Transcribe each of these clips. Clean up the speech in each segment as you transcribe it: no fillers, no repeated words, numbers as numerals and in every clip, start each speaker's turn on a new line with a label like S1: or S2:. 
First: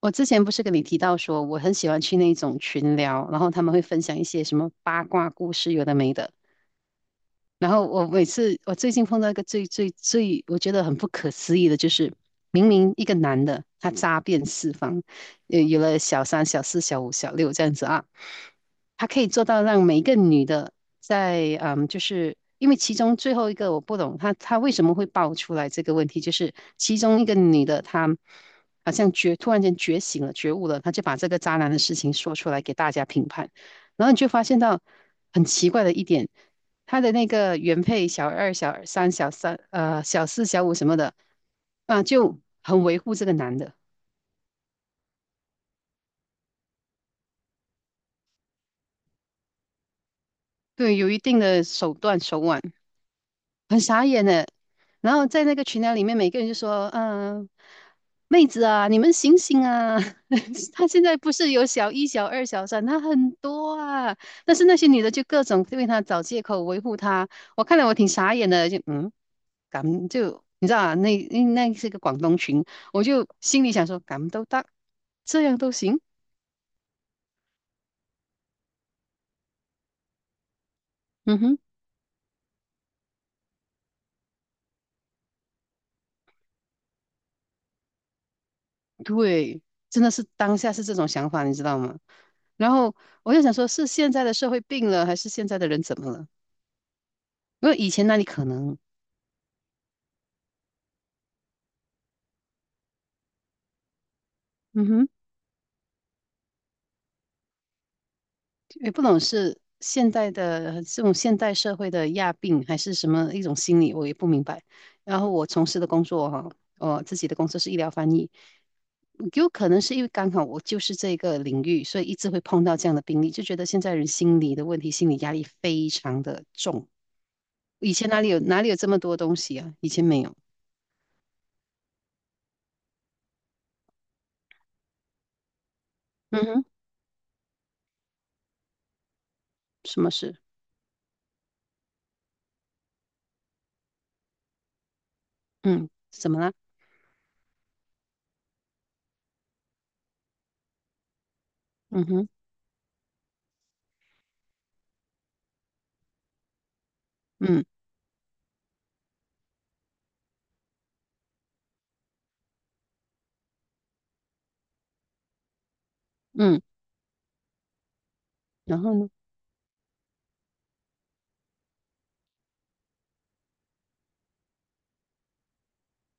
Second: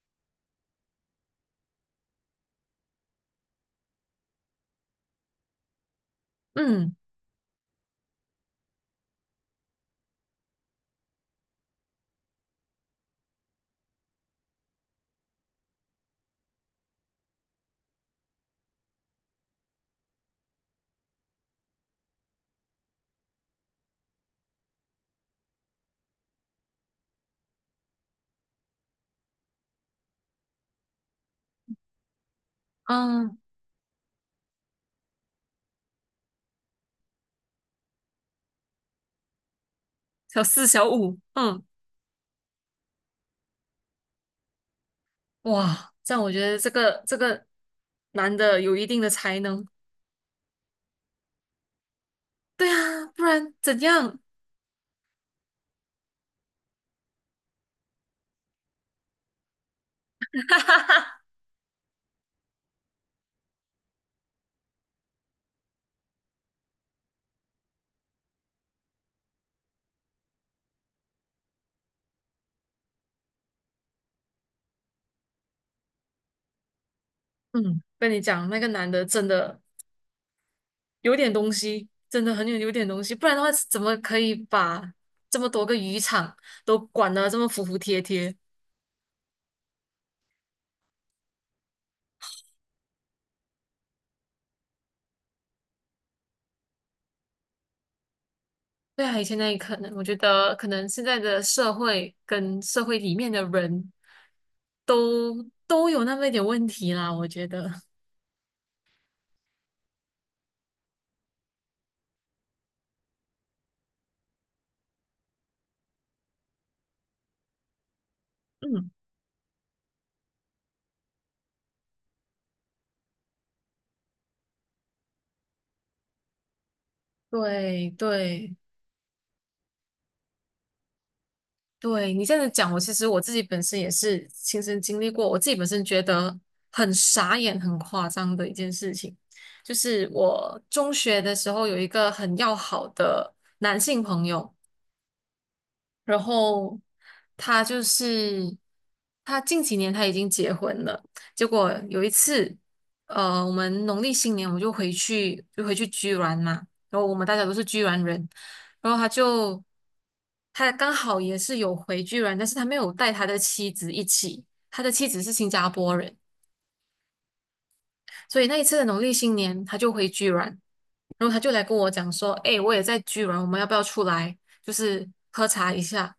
S1: 我之前不是跟你提到说，我很喜欢去那种群聊，然后他们会分享一些什么八卦故事，有的没的。
S2: 嗯
S1: 然后我每次我最近碰到一个最最最我觉得很不可思议的，就是明明一个男的他渣遍四方，有了小三、小四、小五、小六这样子啊，他可以做到让每一个女的就是因为其中最后一个我不懂他为什么会爆出来这个问题，就是其中一个女的她好像突然间觉醒了、觉悟了，她就把这个渣男的事情说出来给大家评
S2: 嗯，
S1: 判，然后你就发现到很奇怪的一点。他的那个原配小二、小
S2: 小
S1: 四、小
S2: 四
S1: 五什
S2: 小
S1: 么的，
S2: 五，
S1: 啊，就很维护这个男的，
S2: 哇，这样我觉得这个男的有一定的才能。
S1: 对，有一定的手段手腕。
S2: 对啊，不然怎
S1: 很傻
S2: 样？
S1: 眼的，然后在那个群聊里面，每个人就说："嗯、妹子啊，你们醒醒啊！他现在不是有小一、小二、小三，他很多啊。但是那些女的就各种为他找借口维护他，我看了我挺傻眼的，敢就你知道啊，那是个广东群，我就心里想说，敢都得，这样都行，
S2: 嗯，跟你讲，那个男的真的有点
S1: 嗯
S2: 东
S1: 哼。"
S2: 西，真的很有点东西，不然的话怎么可以把这么多个渔场都管得这么服服帖帖？
S1: 对，真的是当下是这种想法，你知道吗？然后我就想说，是现在的社会病了，还是现在的人怎么了？因为以前那里可能，
S2: 对啊，以前那里可能我觉得可能现在的社会跟社会里面的人
S1: 嗯哼，
S2: 都有那么一点问题啦，我觉得。
S1: 也不懂是现代的这种现代社会的亚病，还是什么一种心理，我也不明白。然后我从事的工作哈，我自己的工作是医疗翻译，
S2: 嗯。
S1: 有可能是因为刚好我就是这个领域，所以一直会碰到这样的病例，就觉得现在人心理的问题，心理压力非常的重。
S2: 对
S1: 以前哪里有
S2: 对
S1: 哪里有这么多东西啊？以前没有。
S2: 对，你这样子讲，我其实我自己本身也是亲身经历过，我自己本身觉得
S1: 嗯哼，
S2: 很傻眼、很夸张的一件事情，就
S1: 什
S2: 是
S1: 么事？
S2: 我中学的时候有一个很要好的男性朋友。
S1: 嗯，
S2: 然
S1: 怎么啦？
S2: 后他就是他近几年他已经结婚了。结果有
S1: 嗯
S2: 一
S1: 哼，
S2: 次，我们农历新年我们就回去居銮嘛。然后我们大家都
S1: 嗯
S2: 是居銮人。然后他刚好也是有回居銮，但是他没有带他的妻子一起，他的妻子是新加坡人。
S1: 嗯，
S2: 所以那一次
S1: 然
S2: 的
S1: 后
S2: 农
S1: 呢？
S2: 历新年他就回居銮。然后他就来跟我讲说，哎，我也在居然，我们要不要出来，就是喝茶一下？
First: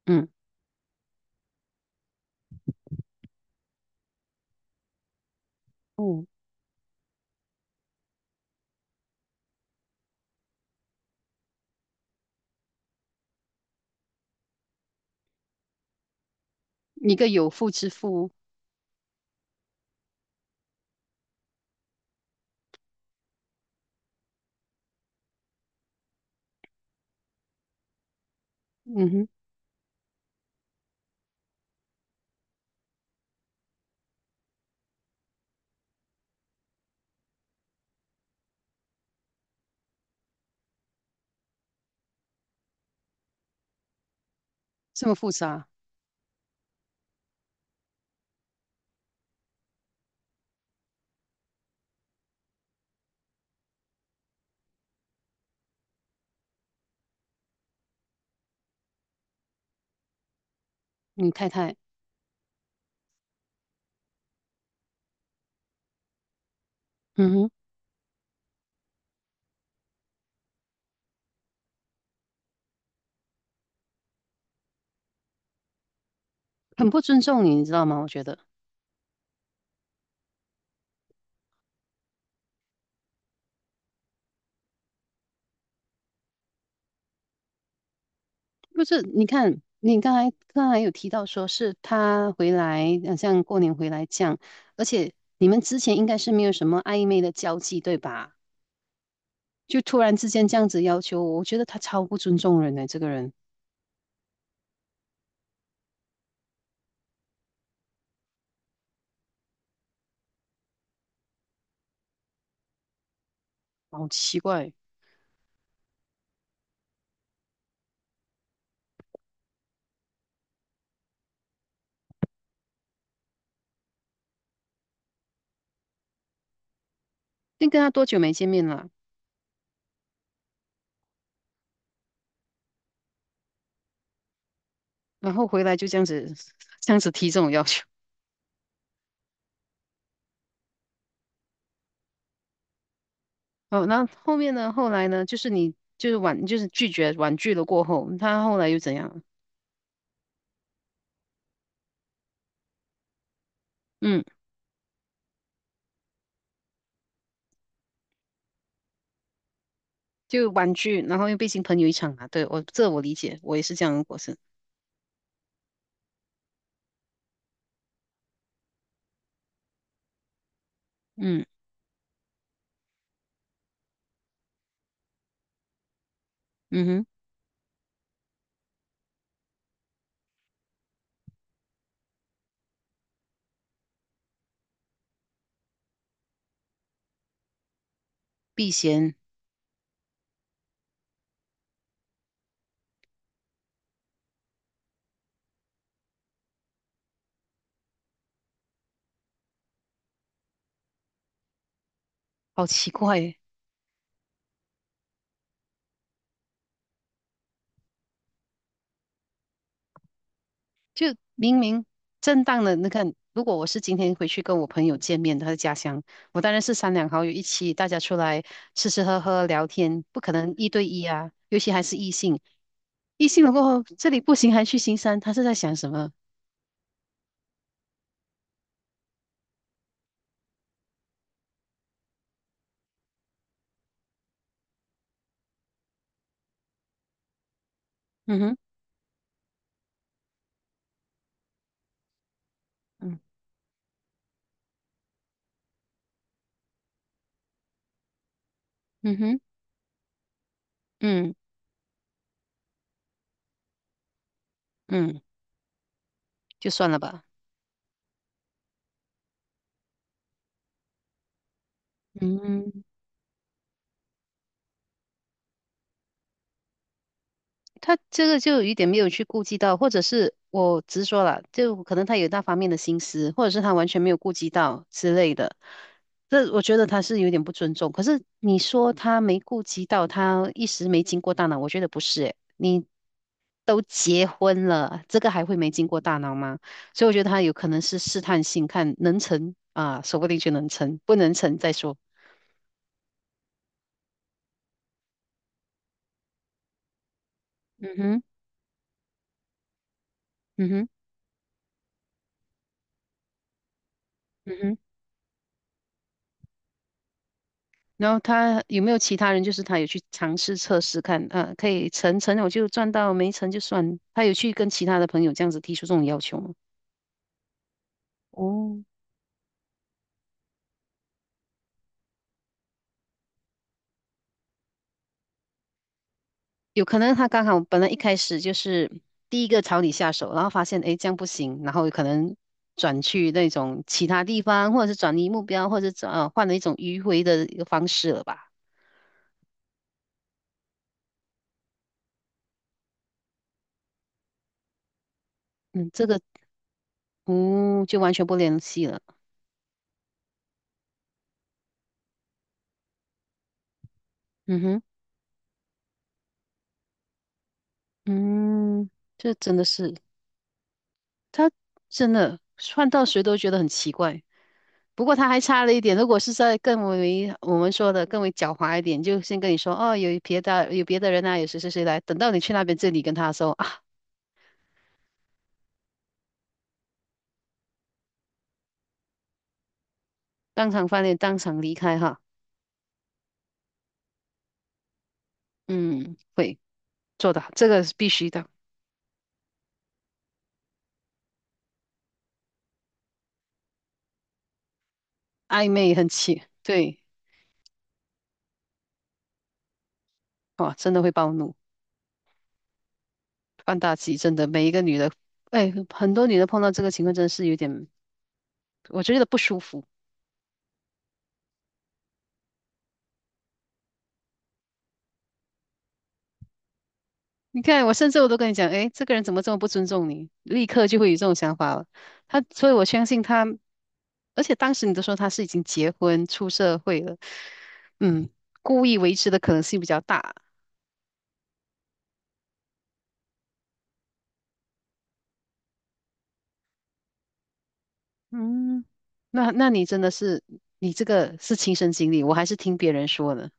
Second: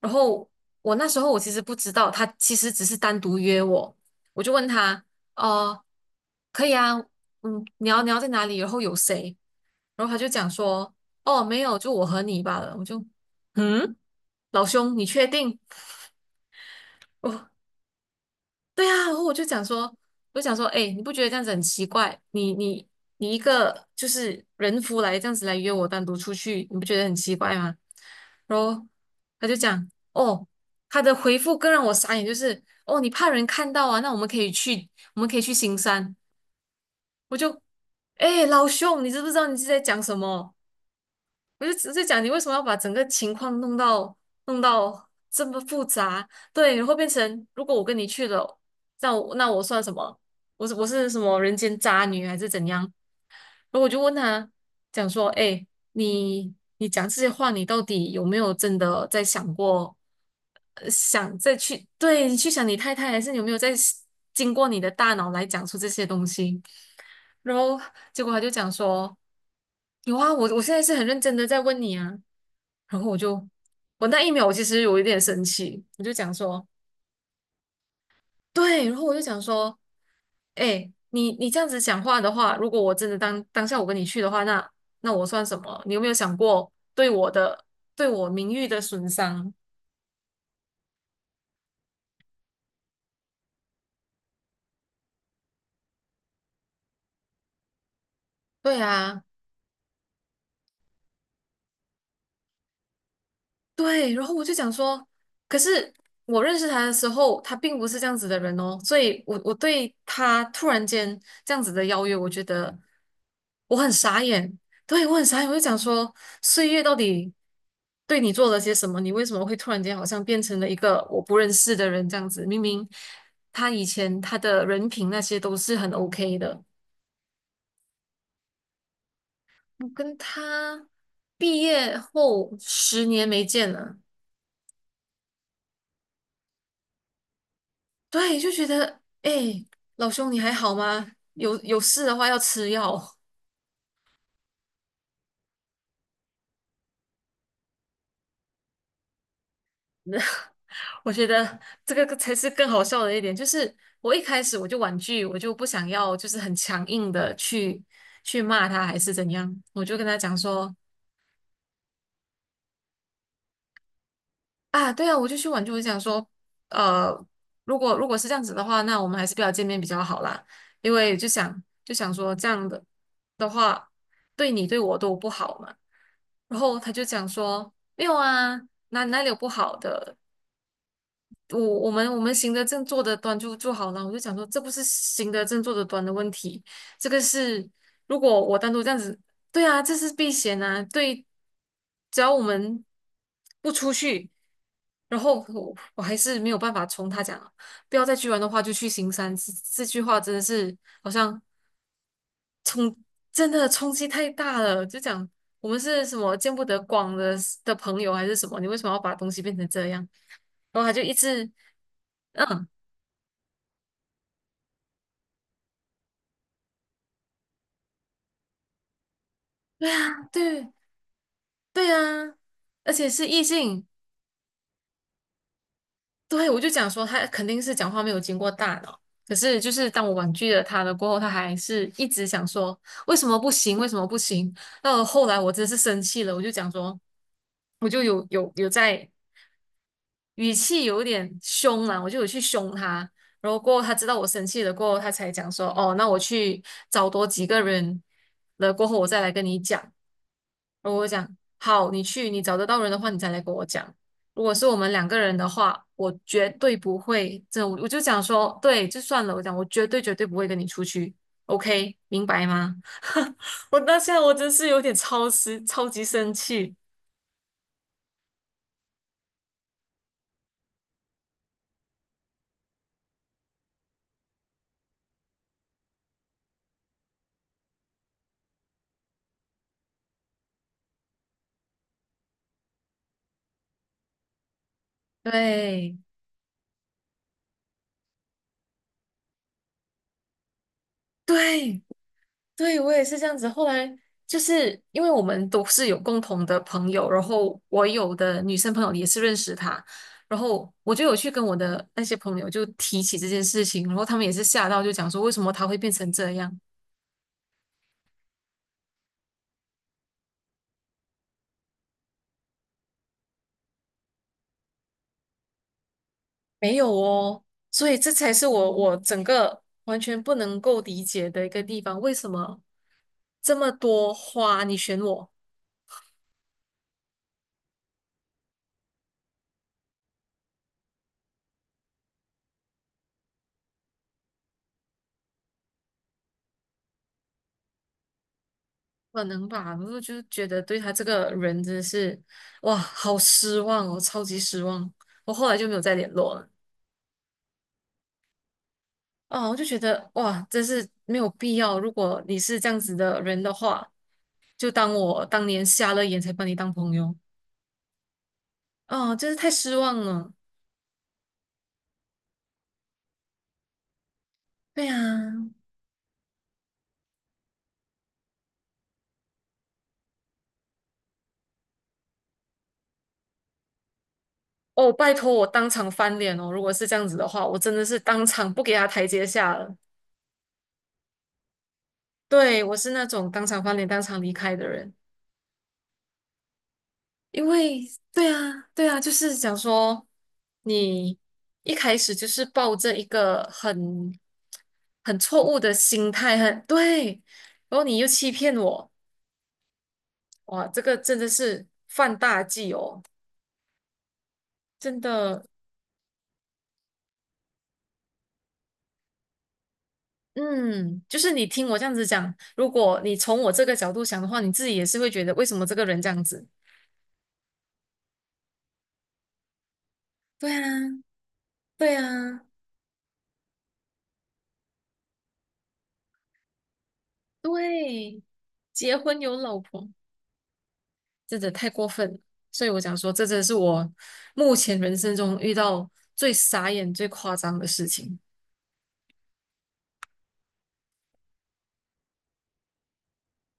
S2: 然
S1: 嗯，
S2: 后我那时候我其实不知道，他其实只是单独约我。我就问他，哦，
S1: 哦，
S2: 可以啊，嗯，你要在哪里？然后有谁？然后他就讲说，哦，没有，就我和你罢了。我就，嗯，老兄，你确定？
S1: 一个
S2: 我
S1: 有妇之夫，
S2: 对啊。然后我就讲说，我就讲说，哎，你不觉得这样子很奇怪？你一个就是人夫来这样子来约我单独出去，你不觉得很奇怪吗？然后
S1: 嗯哼，
S2: 他就讲，哦，他的回复更让我傻眼，就是哦，你怕人看到啊？那我们可以去，我们可以去行山。我就，哎，老兄，你知不知道你是在讲什么？我就只是讲你为什么要把整个情况弄到弄
S1: 这
S2: 到
S1: 么复
S2: 这么
S1: 杂，
S2: 复杂？对。然后变成如果我跟你去了，那我算什么？我是我是什么人间渣女还是怎样？然后我就问他，讲说，哎，你你讲这些话，你到底有没有真的在想过，
S1: 你
S2: 想
S1: 太
S2: 再
S1: 太，
S2: 去，对，你去想你太太，还是你有没有在经过你的大脑来讲出这些东西？
S1: 嗯哼，
S2: 然后结果他就讲说，有啊，我现在是很认真的在问你啊。然后我就，我那一秒我其实有一点生气，我就讲说，
S1: 很不尊重你，你知道吗？我觉得
S2: 对。然后我就讲说，哎，你这样子讲话的话，如果我真的当下我跟你去的话，那我算什么？你有没有想过对我的对我名誉的
S1: 不是，
S2: 损
S1: 你
S2: 伤？
S1: 看你刚才有提到说是他回来，好像过年回来这样，而且你们之前应该是没有什么暧昧的交际，对吧？
S2: 对啊。
S1: 就突然之间这样子要求我，我觉得他超不尊重人的这个人
S2: 对。然后我就讲说，可是我认识他的时候，他并不是这样子的人哦。所以我对他突然间这样子的邀约，我觉得我很
S1: 好
S2: 傻
S1: 奇
S2: 眼。
S1: 怪。
S2: 对，我很傻眼。我就讲说，岁月到底对你做了些什么？你为什么会突然间好像变成了一个我不认识的人这样子？明明他以前他的人品那些都是很 OK 的。
S1: 先跟他多久没见面了，
S2: 我跟他毕业后10年没见了。
S1: 然后回来就这样子，这样子提这种要求。
S2: 对，就觉得，哎，老兄你还好吗？有事的话要吃药。
S1: 哦，那后面呢？后来呢？就是你就是婉，就是拒绝婉拒了过后，他后来又怎样？
S2: 我觉得这个才是更好笑的一点，就是我一
S1: 嗯，
S2: 开始我就婉拒，我就不想要，就是很强硬的去骂他还是怎样，我就跟他讲
S1: 就婉
S2: 说
S1: 拒，然后又被新朋友一场啊。对，我理解，我也是这样的过程。
S2: 啊。对啊，我就去婉拒，我就想说，呃，如果是这样子的话，那我们还是不要见面比较好啦，因为就
S1: 嗯
S2: 想就想说这样的话，对你对我都不好嘛。然后
S1: 嗯
S2: 他就
S1: 哼，
S2: 讲说，没有啊，哪里有不好的？我们行得正坐得端就好了。我就讲说，这不是行得正坐得端的问题，这个是如果我
S1: 避
S2: 单独这样
S1: 嫌，
S2: 子，对啊，这是避嫌啊，对，只要我们不出去，然后我还是没有办法从他讲啊，不要再去玩的话就去行山，这句话真的是好像
S1: 好奇
S2: 冲
S1: 怪耶
S2: 真的冲击太大了，就讲我们是什么见不得光的朋友还是什么？你为什么要把东西变成这样？然后他就
S1: 就
S2: 一直
S1: 明明正当
S2: 嗯，
S1: 的，你看，如果我是今天回去跟我朋友见面，他的家乡，我当然是三两好友一起，大家出来吃吃喝喝聊天，不可能一
S2: 对
S1: 对一啊，尤其还
S2: 对
S1: 是异
S2: 啊，
S1: 性。
S2: 而且是
S1: 一
S2: 异
S1: 星了过后，
S2: 性。
S1: 这里不行，还去新山，他是在想什么？
S2: 对我就讲说他肯定是讲话没有经过大脑。可是就是当我婉拒了他了过后，他还是一直想说为什么不行，为什么不行？到了后来我真是生气了，我就讲说，我就有
S1: 嗯
S2: 有
S1: 哼，
S2: 有在。语气有点凶啦，我就有去凶他。
S1: 嗯
S2: 然后过后他知道我生气了，过后他才讲说，哦，那我去找多几个人了，过后我
S1: 嗯
S2: 再来
S1: 哼，
S2: 跟你讲。然后我讲，
S1: 嗯
S2: 好，你去，你找得到人的话，你再来跟我讲。如果是我们两个
S1: 嗯，
S2: 人的话，我绝
S1: 就
S2: 对
S1: 算
S2: 不
S1: 了吧。
S2: 会，这我就讲说，对，就算了，我讲我绝对绝对不会跟你出去，OK，明白吗？
S1: 嗯。
S2: 我当下我真是有点超时，超级生气，
S1: 他这个就有一点没有去顾及到，或者是我直说了，就可能他有那方面的心思，或者是他完全没有顾及到之类的。这我觉得他是有点不尊重。可是你说他没顾及到，他一时没经过大脑，我觉得不是诶，你都结婚了，这个还会没经
S2: 对
S1: 过大脑吗？所以我觉得他有可能是试探性，看能成啊，说不定就能成，不能成再
S2: 对。
S1: 说。
S2: 对，我也是这样子。后来就是因为我们都是有共同的朋友，然后我
S1: 嗯
S2: 有
S1: 哼，
S2: 的女生朋友也是认识他，然
S1: 嗯
S2: 后
S1: 哼，
S2: 我就有去跟我的那些朋友就提起这件事情，然后他们也是
S1: 嗯
S2: 吓
S1: 哼。
S2: 到，就讲说为什么他会变成这样？
S1: 然后他有没有其他人，就是他有去尝试测试看，啊，可以成成我就赚到，没成就算。他有去跟其他的朋友这样子提出这种要求吗？
S2: 没有哦。所以这才是我
S1: 哦，
S2: 我整个完全不能够理解的一个地方，为什么这么多花你选我？
S1: 有可能他刚好本来一开始就是第一个朝你下手，然后发现诶这样不行，然后有可能转去那种其他地方，或者是转移目标，或者转呃换了一种迂回的一个方式了吧？
S2: 可能吧。然后就觉得对他这个人真的是，哇，好失望哦，超级失望。我后来就没有
S1: 嗯，
S2: 再
S1: 这
S2: 联
S1: 个
S2: 络了。
S1: 嗯就完全不联系了。
S2: 啊，我就觉得哇，真是没有必要。如果你是这样子的人的话，
S1: 嗯
S2: 就
S1: 哼，
S2: 当我当年瞎了眼才把你当朋友。
S1: 嗯，
S2: 哦，真
S1: 这
S2: 是太
S1: 真的
S2: 失
S1: 是。
S2: 望了。
S1: 他真的换到谁都觉得很奇怪。
S2: 对呀、
S1: 不过他还差了一点，如果是在更为我们说的更为狡猾一点，就先跟你说哦，有别的人啊，有谁谁谁来。等到你去那边这里跟他说啊，
S2: 哦，拜托我当场翻脸哦。如果是这样子的话，我真的是当场不给他台阶下了。
S1: 当场翻脸，当场离开哈。
S2: 对，我是那种当场翻脸、当场离开的人。
S1: 嗯，会做的，
S2: 因
S1: 这
S2: 为
S1: 个是必须
S2: 对
S1: 的。
S2: 啊，对啊，就是想说，你一开始就是抱着一个很错误
S1: 暧
S2: 的
S1: 昧很
S2: 心态，
S1: 奇，
S2: 很
S1: 对，
S2: 对，然后你又欺骗我，哇，
S1: 哇，
S2: 这
S1: 真
S2: 个
S1: 的会
S2: 真的
S1: 暴怒，
S2: 是犯大忌哦。
S1: 放大忌，真的每一个女
S2: 真
S1: 的，
S2: 的，
S1: 哎，很多女的碰到这个情况真的是有点，我觉得不舒服。
S2: 嗯，就是你听我这样子讲，如果你从我这个角度想的话，你自己也是会觉得为什么这个人这样子？
S1: 你看，我甚至我都跟你讲，哎，这个人怎么这么不尊重你？
S2: 对
S1: 立
S2: 啊，
S1: 刻就会有这种想法了。
S2: 对啊，
S1: 所以我相信他，而且当时你都说他是已经结婚出社会了，
S2: 对，
S1: 嗯，故
S2: 结
S1: 意维
S2: 婚
S1: 持
S2: 有
S1: 的可
S2: 老
S1: 能性比
S2: 婆。
S1: 较大。
S2: 真的太过分了。所以我想说，这真的是我目前人生中遇到最傻眼、最夸张的事情。
S1: 嗯，那你真的是，你这个是亲身经历，我还是听别人说的，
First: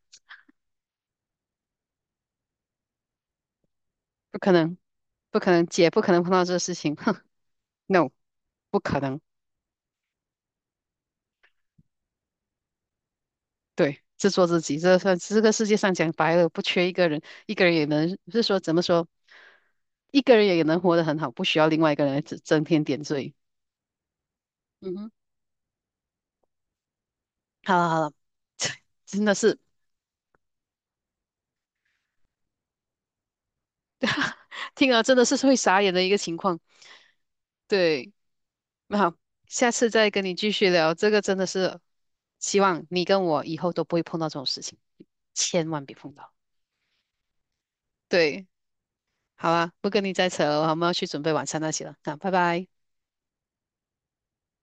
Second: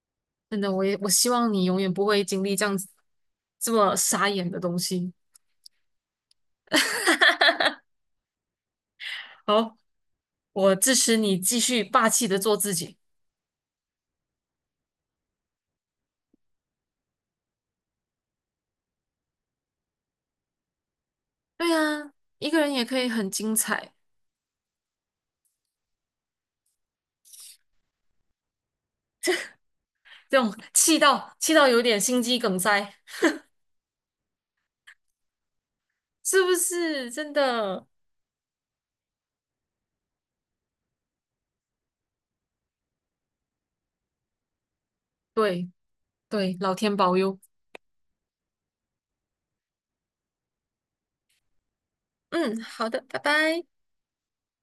S2: 真的，我也我希望你永远不会经历这样子这么傻
S1: 不
S2: 眼
S1: 可
S2: 的东
S1: 能，
S2: 西。
S1: 不可能，姐不可能碰到这个事情，哼 ，no,不可能。
S2: 好，我支持你继续霸气的做自己。
S1: 对，自作自己，这算这个世界上讲白了，不缺一个人，一个人也能，是说怎么说，一个人也能活得很好，不需要
S2: 对
S1: 另外一个
S2: 啊，
S1: 人来增
S2: 一个
S1: 增
S2: 人也
S1: 添
S2: 可
S1: 点
S2: 以很
S1: 缀。
S2: 精彩。
S1: 嗯哼，好了好了，真的是
S2: 这种气到气到有点心肌梗塞，
S1: 听了真的是会傻眼的一个情
S2: 是不
S1: 况。
S2: 是？真的，
S1: 对，那好，下次再跟你继续聊，这个真的是希望你跟我以后都不会碰到这种事情，千
S2: 对
S1: 万别碰到。
S2: 对，老天保佑。
S1: 对，好啊，不跟你再扯了，我们要去准备晚餐那些了，那拜
S2: 嗯，
S1: 拜。
S2: 好的，拜拜。